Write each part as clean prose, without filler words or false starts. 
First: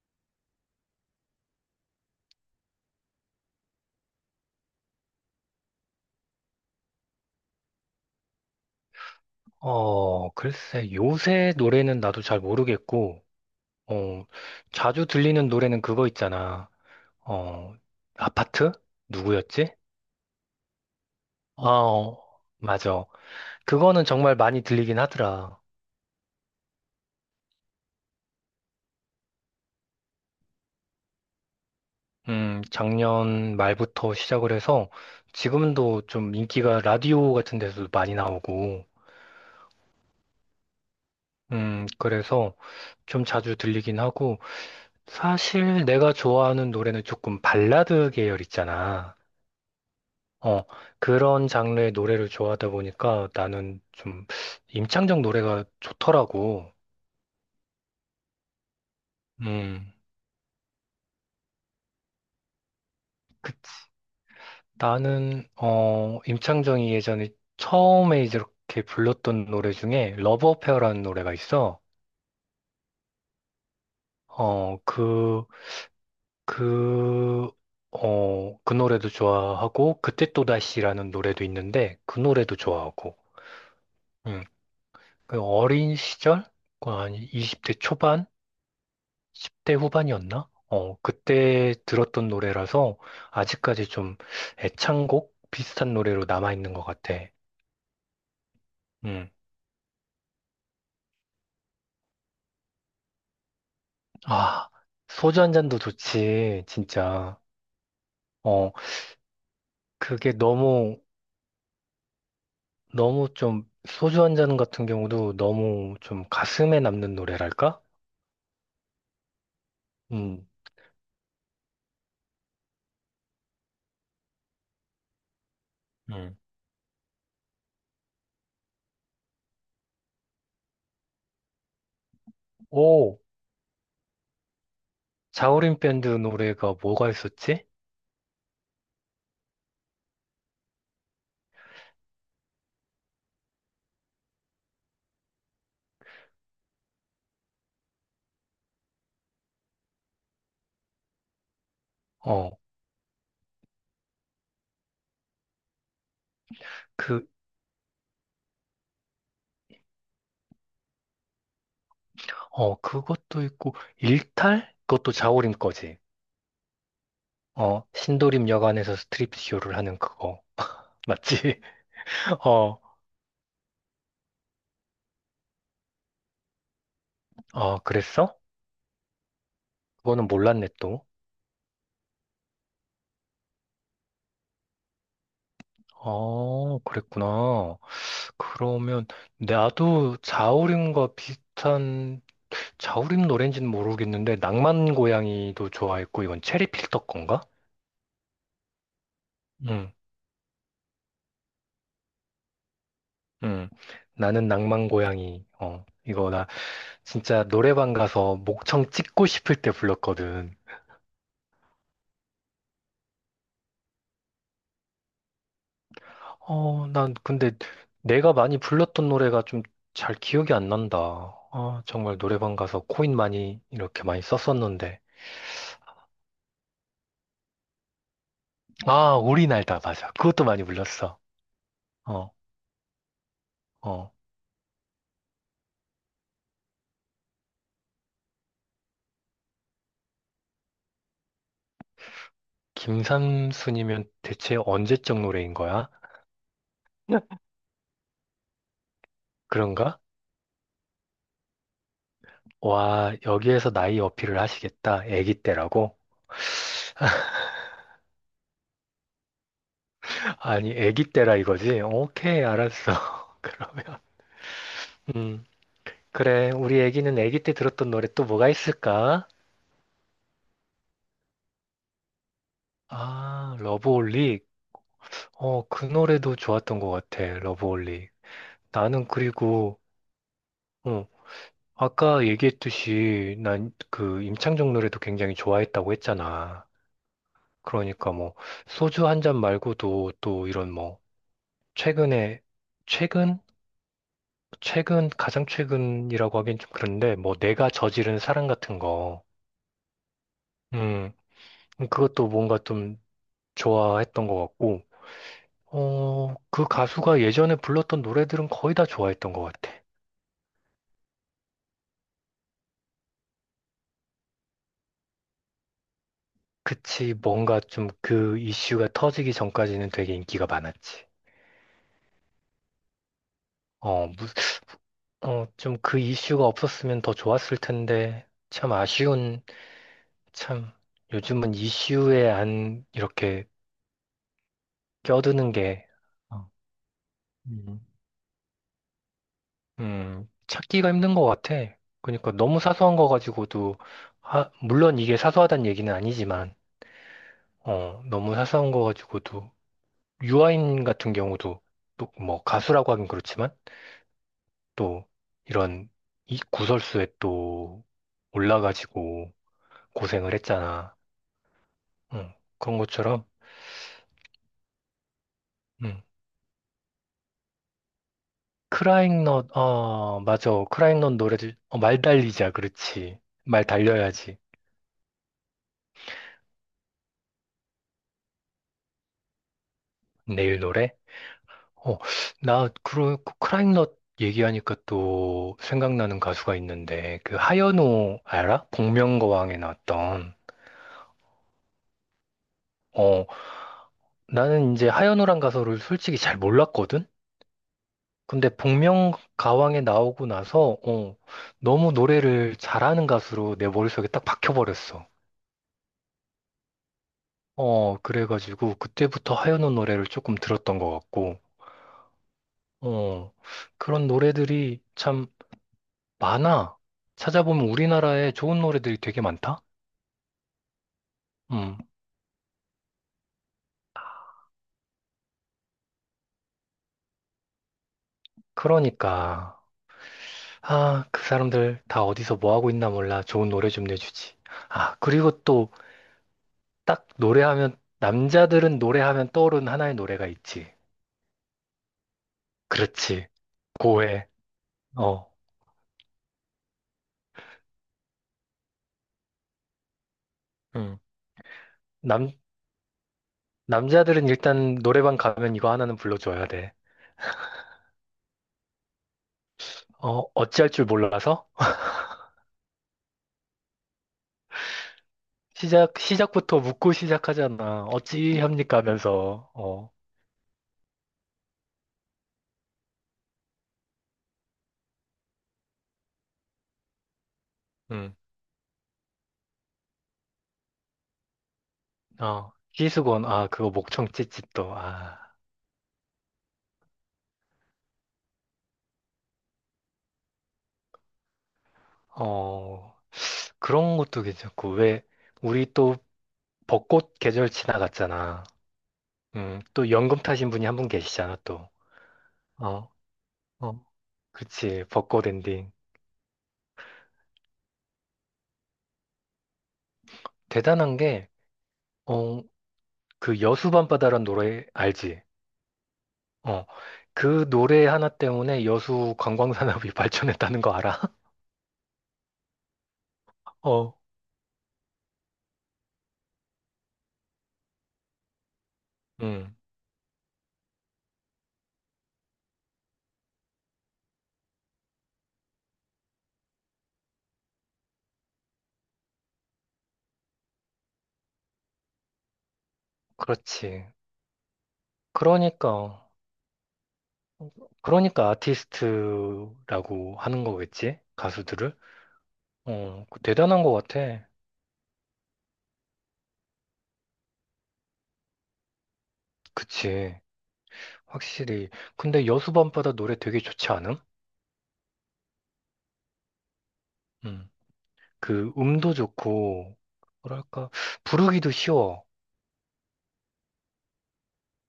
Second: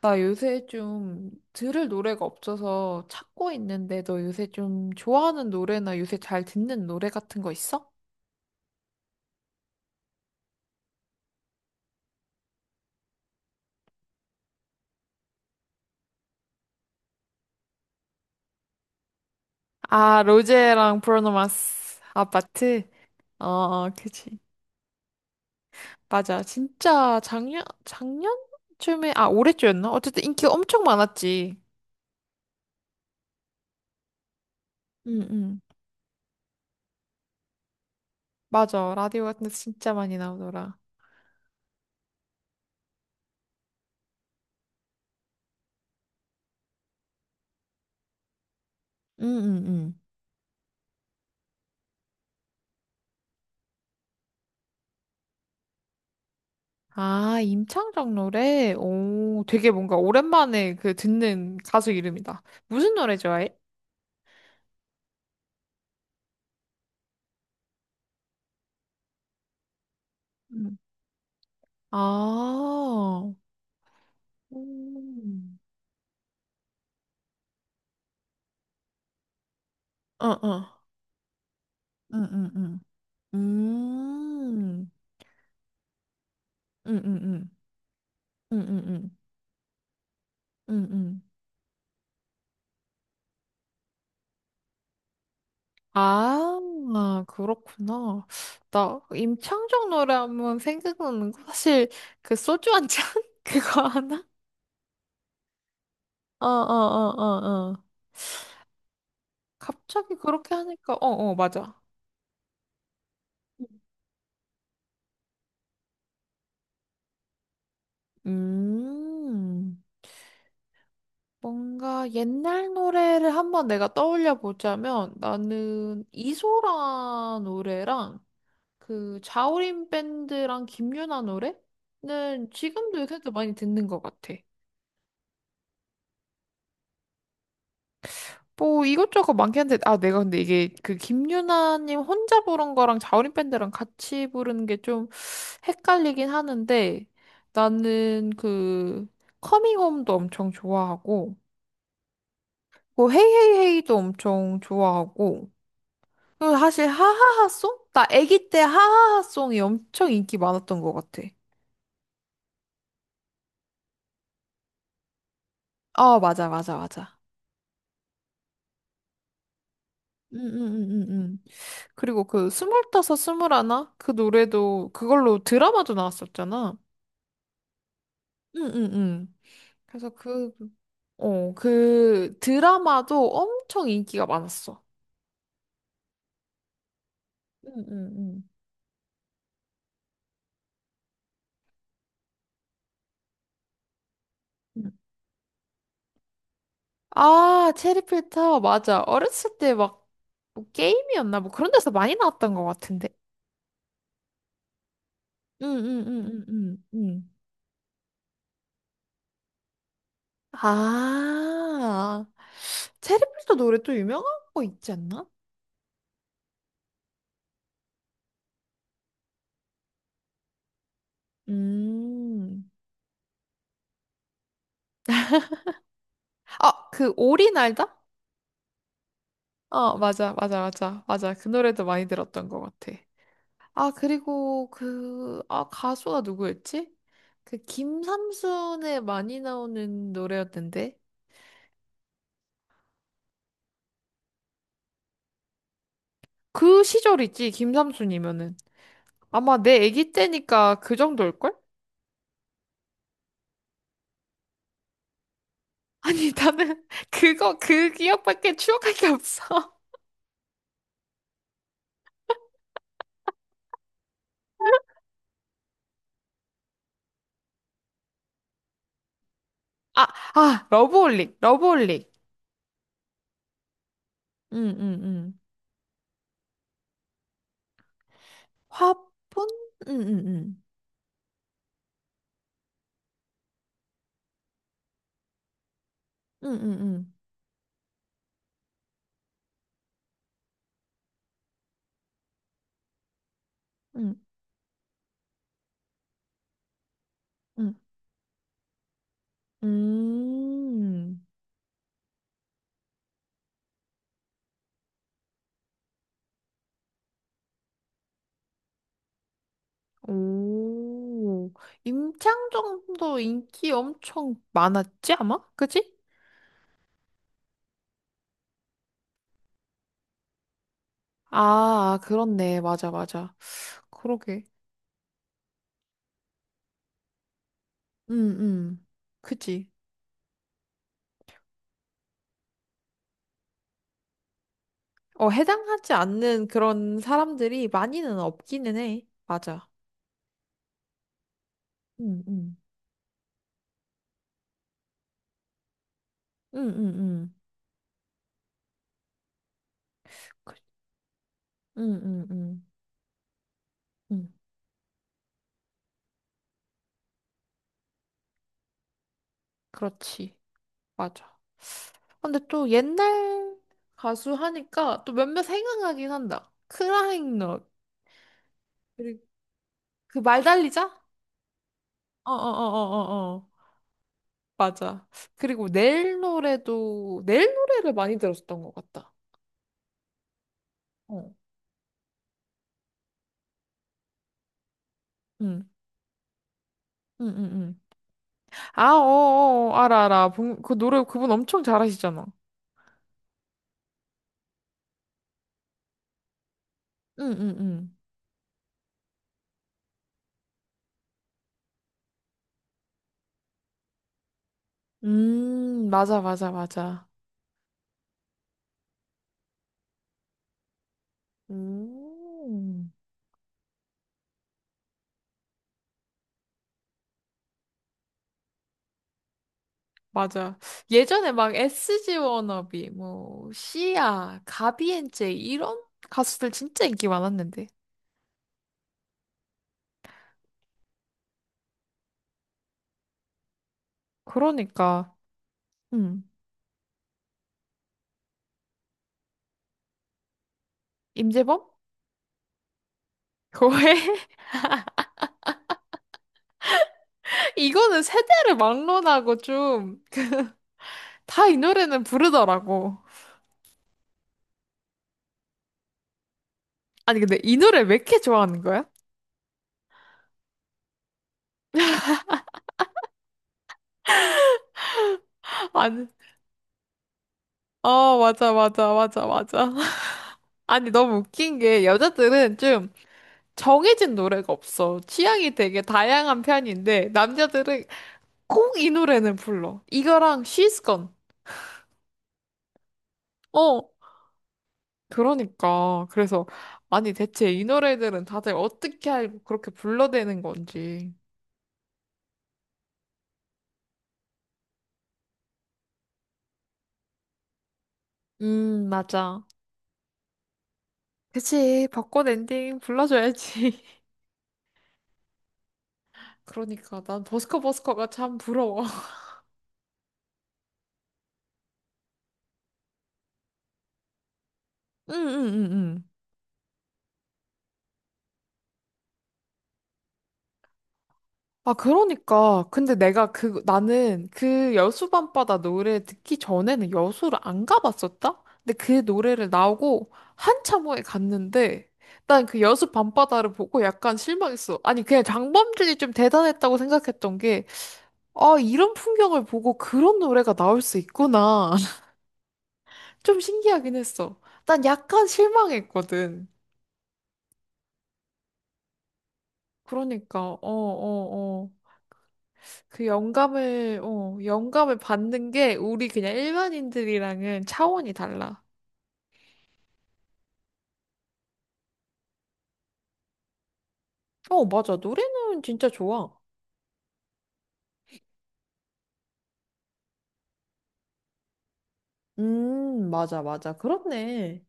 나 요새 좀 들을 노래가 없어서 찾고 있는데 너 요새 좀 좋아하는 노래나 요새 잘 듣는 노래 같은 거 있어? 글쎄, 요새 노래는 나도 잘 모르겠고, 어, 자주 들리는 노래는 그거 있잖아. 어, 아파트? 누구였지? 아, 로제랑 브루노 아, 마스 어, 아파트? 맞아. 어, 어, 그거는 그치. 정말 많이 들리긴 하더라. 맞아. 진짜 작년, 작년쯤에, 아, 올해쯤이었나? 어쨌든 인기가 엄청 많았지. 작년 말부터 시작을 해서 응, 응. 지금도 좀 인기가 라디오 같은 데서도 많이 나오고, 맞아. 라디오 같은 데서 진짜 많이 나오더라. 그래서 좀 자주 들리긴 하고, 사실 내가 좋아하는 노래는 조금 발라드 계열 있잖아. 응, 응, 응. 어, 그런 장르의 노래를 좋아하다 보니까 나는 좀 임창정 노래가 좋더라고. 아, 임창정 노래? 오, 되게 음. 뭔가 오랜만에 그 듣는 가수 이름이다. 무슨 노래 그, 좋아해? 나는, 임창정이 예전에 처음에 이렇게 불렀던 노래 중에 러브 어페어라는 노래가 있어. 아, 어, 음. 그, 그 노래도 좋아하고, 어, 그때 어. 또다시라는 노래도 있는데, 그 노래도 응응응. 좋아하고, 음, 음, 음, 그 어린 시절? 아니, 응응응. 20대 초반? 응응. 10대 후반이었나? 어, 응응. 그때 들었던 노래라서 아직까지 좀 애창곡 비슷한 노래로 아, 남아있는 것 같아. 아, 그렇구나. 나 음. 임창정 노래 하면 생각나는 거 사실 그 소주 한 잔? 그거 하나? 아, 소주 한 잔도 좋지, 진짜. 어어어어어. 어, 갑자기 그게 그렇게 하니까, 너무, 어, 어, 맞아. 너무 좀, 소주 한 잔 같은 경우도 너무 좀 가슴에 남는 노래랄까? 음. 음, 뭔가 옛날 노래를 한번 내가 떠올려 보자면 나는 음. 이소라 노래랑 그 자우림 밴드랑 김유나 노래는 지금도 오, 요새도 많이 듣는 것 같아. 자우림 밴드 노래가 뭐가 있었지? 뭐 이것저것 많긴 한데, 아, 내가 근데 이게 그 김유나님 혼자 부른 거랑 자우림 밴드랑 같이 부르는 게 좀 헷갈리긴 하는데, 나는 그 커밍홈도 엄청 좋아하고 어, 뭐 헤이헤이헤이도 엄청 좋아하고 그 사실 그, 하하하송? 나 아기 때 하하하송이 엄청 인기 많았던 것 같아. 그것도 있고, 일탈? 그것도 자우림 거지. 어, 맞아, 맞아, 맞아. 어, 신도림 여관에서 스트립쇼를 하는 음, 그거. 음, 음, 음, 음. 맞지? 그리고 그 어, 스물다섯, 스물하나? 그 노래도 그걸로 드라마도 나왔었잖아. 어, 그랬어? 응, 응, 응. 그래서 그거는 그, 몰랐네, 또. 어, 그 드라마도 엄청 인기가 많았어. 어, 그랬구나. 응, 응, 응. 그러면, 나도 자우림과 비슷한, 자우림 노래인지는 모르겠는데, 응. 낭만 고양이도 좋아했고, 이건 체리 필터 건가? 아, 체리필터, 맞아. 어렸을 때 응, 막, 뭐 게임이었나? 뭐 그런 데서 많이 나왔던 것 같은데. 응. 나는 낭만 고양이. 응, 어, 응, 이거 응, 나 응, 응. 응. 진짜 노래방 가서 목청 찍고 싶을 때 불렀거든. 아, 체리필터 노래 또 유명한 거 있지 않나? 어, 난 근데 내가 많이 불렀던 노래가 좀 잘 기억이 안 난다. 아, 정말 노래방 음. 가서 코인 많이 이렇게 많이 썼었는데. 아, 그 오리 날다? 아, 우리 날다 어, 맞아. 맞아, 그것도 맞아, 많이 맞아, 불렀어. 맞아. 그 노래도 많이 어, 들었던 것 같아. 아, 어. 그리고 그, 아, 가수가 누구였지? 그 김삼순에 많이 나오는 노래였는데. 김삼순이면 대체 언제적 노래인 거야? 그 응. 시절이지, 김삼순이면은. 아마 내 그런가? 아기 때니까 그 정도일걸? 와, 여기에서 나이 어필을 하시겠다. 애기 때라고? 아니, 나는 그거, 그 기억밖에 추억할 게 없어. 아니, 애기 때라 이거지? 오케이, 알았어. 그러면. 음, 그래. 우리 애기는 애기 때 들었던 노래 또 뭐가 있을까? 아, 아, 러브홀릭, 러브홀릭. 아, 러브홀릭. 응, 응, 응. 어, 그 노래도 좋았던 것 같아, 러브홀리. 화분? 나는 그리고, 응, 응, 응. 어, 아까 얘기했듯이 난 그 임창정 노래도 굉장히 좋아했다고 응, 했잖아. 응, 응. 그러니까 뭐, 소주 한 잔 말고도 또 이런 뭐, 최근에, 최근? 최근, 가장 최근이라고 하긴 좀 그런데, 뭐, 내가 응, 저지른 사랑 같은 거, 응. 음, 음. 그것도 뭔가 좀 좋아했던 것 같고, 어, 그 가수가 예전에 불렀던 노래들은 거의 다 좋아했던 것 같아. 오. 임창정도 인기 엄청 많았지, 아마? 그치? 그치, 뭔가 좀 그 이슈가 터지기 전까지는 되게 인기가 많았지. 아, 그렇네. 맞아, 맞아. 어, 무, 그러게. 어, 좀 그 이슈가 없었으면 더 좋았을 텐데, 응, 참 응. 아쉬운, 그치. 참, 요즘은 이슈에 안 이렇게 어, 껴드는 게, 해당하지 않는 어, 그런 사람들이 음, 많이는 없기는 해. 맞아. 찾기가 힘든 것 같아. 응, 그러니까 응. 너무 사소한 거 가지고도, 하, 물론 이게 사소하다는 얘기는 아니지만, 응, 응, 응. 어, 너무 사소한 거 가지고도, 그, 유아인 같은 경우도, 응, 또 응, 뭐 응. 가수라고 하긴 그렇지만, 응. 또 이런 이 구설수에 또 올라가지고 고생을 그렇지. 했잖아. 맞아. 응. 근데 또 그런 것처럼, 옛날 가수 하니까 또 몇몇 응. 생각나긴 한다. 크라잉넛. 그리고 크라잉넛, 그 어, 맞아. 말달리자? 크라잉넛 노래들, 어, 말 달리자. 그렇지. 어어어어어어. 말 달려야지. 맞아. 그리고 내일 노래도, 내일 노래를 많이 들었었던 것 같다. 내일 노래? 어. 어, 그 크라잉넛 얘기하니까 또 응. 생각나는 가수가 있는데, 응, 그 응, 응. 하현우 알아? 아, 복면가왕에 어어어. 알아, 알아. 나왔던. 그 노래 그분 엄청 잘하시잖아. 어, 나는 이제 하현우란 가수를 솔직히 잘 몰랐거든? 응, 응, 응. 근데 복면가왕에 나오고 나서 어, 너무 노래를 잘하는 가수로 내 머릿속에 딱 박혀버렸어. 맞아, 맞아, 맞아. 어, 그래가지고 그때부터 하현우 노래를 조금 들었던 것 같고, 음. 어, 그런 노래들이 참 많아. 찾아보면 우리나라에 좋은 노래들이 되게 많다? 맞아. 예전에 막 음, SG 워너비, 뭐, 시아, 가비엔제 이런 가수들 진짜 인기 많았는데. 그러니까. 아, 그 사람들 다 어디서 뭐 하고 있나 몰라. 좋은 노래 좀 내주지. 아, 그러니까, 그리고 또 음, 딱 노래하면, 남자들은 노래하면 떠오르는 하나의 노래가 있지. 임재범? 그렇지. 거의 고해. 어, 이거는 세대를 막론하고 좀, 그 응. 다이 노래는 남, 부르더라고. 남자들은 일단 노래방 가면 이거 하나는 불러줘야 돼. 아니, 근데 이 노래 왜 이렇게 좋아하는 거야? 어, 어찌할 줄 몰라서? 아니, 시작부터 묻고 시작하잖아. 어, 맞아, 어찌합니까 맞아, 맞아, 하면서, 맞아. 어, 아니, 너무 웃긴 게 여자들은 좀 정해진 노래가 없어. 취향이 되게 다양한 편인데, 남자들은 응. 꼭 이 노래는 불러. 이거랑 She's Gone. 어, 희수건, 아, 그거 어. 목청 찢찢도, 아, 그러니까. 그래서, 아니, 대체 이 노래들은 다들 어떻게 알고 그렇게 불러대는 건지. 어, 그런 것도 괜찮고, 왜, 우리 또 벚꽃 계절 지나갔잖아. 맞아. 응, 또 연금 타신 분이 한 분 계시잖아, 또. 그치. 벚꽃 엔딩 어, 불러줘야지. 어, 그치, 벚꽃 엔딩. 그러니까. 난 버스커 버스커가 참 부러워. 대단한 게, 어, 그 여수밤바다란 노래 응, 알지? 응, 응, 응. 어. 그 노래 하나 때문에 여수 관광산업이 발전했다는 거 알아? 아, 그러니까. 근데 내가 그, 어. 나는 그 여수밤바다 노래 듣기 전에는 여수를 안 가봤었다? 근데 그 노래를 음. 나오고 한참 후에 갔는데, 난 그 여수밤바다를 보고 약간 실망했어. 아니, 그냥 장범준이 좀 대단했다고 생각했던 게, 아, 이런 풍경을 보고 그런 노래가 나올 수 있구나. 좀 그렇지. 신기하긴 했어. 난 약간 그러니까 실망했거든. 그러니까 아티스트라고 그러니까, 하는 어, 거겠지? 어, 어. 가수들을? 어. 그 그 대단한 거 영감을, 같아. 어, 영감을 받는 게 우리 그냥 일반인들이랑은 차원이 달라. 그치. 확실히. 근데 여수밤바다 노래 되게 좋지 않음? 어, 맞아. 노래는 진짜 좋아. 음. 그 음도 좋고 뭐랄까 부르기도 쉬워. 맞아, 맞아. 그렇네.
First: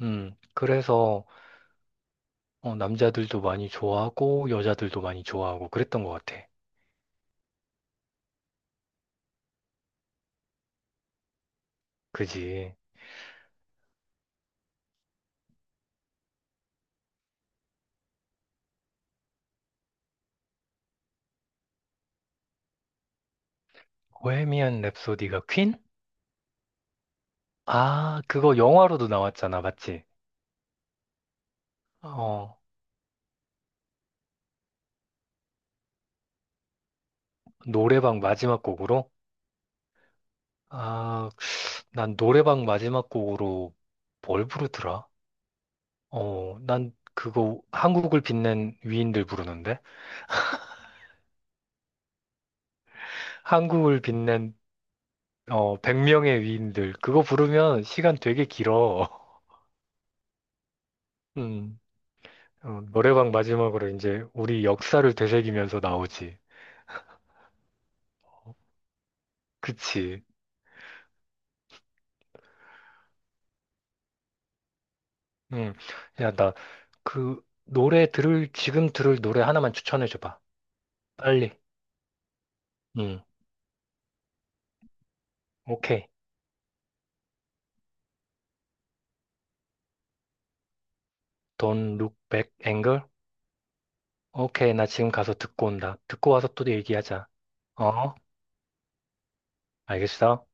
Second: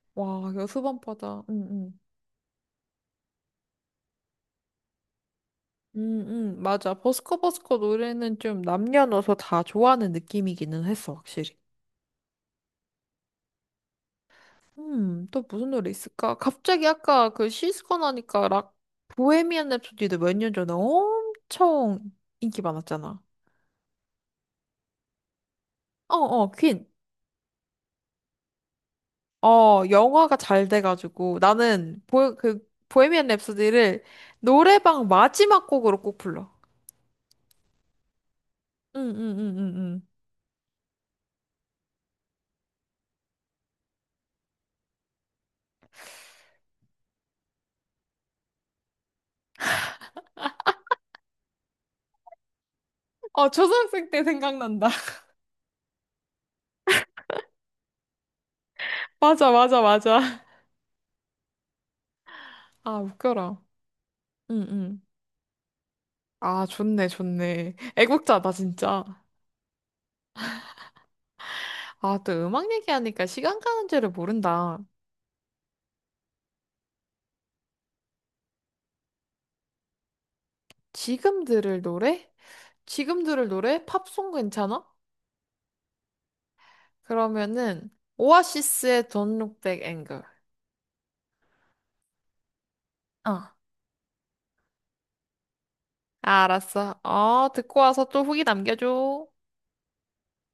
음. 와, 그래서 여수밤바다. 응, 응. 어, 남자들도 많이 좋아하고 여자들도 많이 좋아하고 그랬던 것 음, 같아. 응 맞아. 버스커버스커 노래는 좀 남녀노소 다 좋아하는 느낌이기는 했어, 확실히. 그지? 또 무슨 노래 있을까? 갑자기 아까 그 시스콘 하니까 락, 보헤미안 랩소디도 몇 년 전에 엄청 인기 많았잖아. 보헤미안 랩소디가 퀸? 어, 어, 퀸. 아, 그거 영화로도 나왔잖아, 어, 맞지? 영화가 잘 돼가지고 나는 어, 그 보헤미안 랩소디를 노래방 마지막 곡으로 꼭 불러. 노래방 마지막 응, 곡으로? 응, 응, 응, 응. 아, 난 노래방 마지막 곡으로 뭘 부르더라? 어, 난 그거 한국을 빛낸 위인들 부르는데? 어, 한국을 초등학생 때 빛낸 생각난다. 어, 100명의 위인들. 그거 부르면 시간 되게 길어. 맞아, 맞아, 맞아. 음. 어, 아, 노래방 웃겨라. 마지막으로 이제 우리 응, 응. 역사를 되새기면서 나오지. 아, 좋네, 좋네. 애국자다, 진짜. 그치. 아, 또 음악 얘기하니까 시간 가는 줄을 모른다. 응. 야, 나, 노래 들을, 지금 들을 노래 하나만 추천해줘봐. 지금 빨리. 들을 노래? 응. 지금 들을 노래? 팝송 괜찮아? 오케이. 그러면은 오아시스의 Don't Look Back Anger. Don't look back, anger. 어. 오케이. 나 지금 가서 듣고 온다. 듣고 아, 와서 또 알았어. 얘기하자. 어, 듣고 와서 어? 또 후기 남겨줘. 알겠어?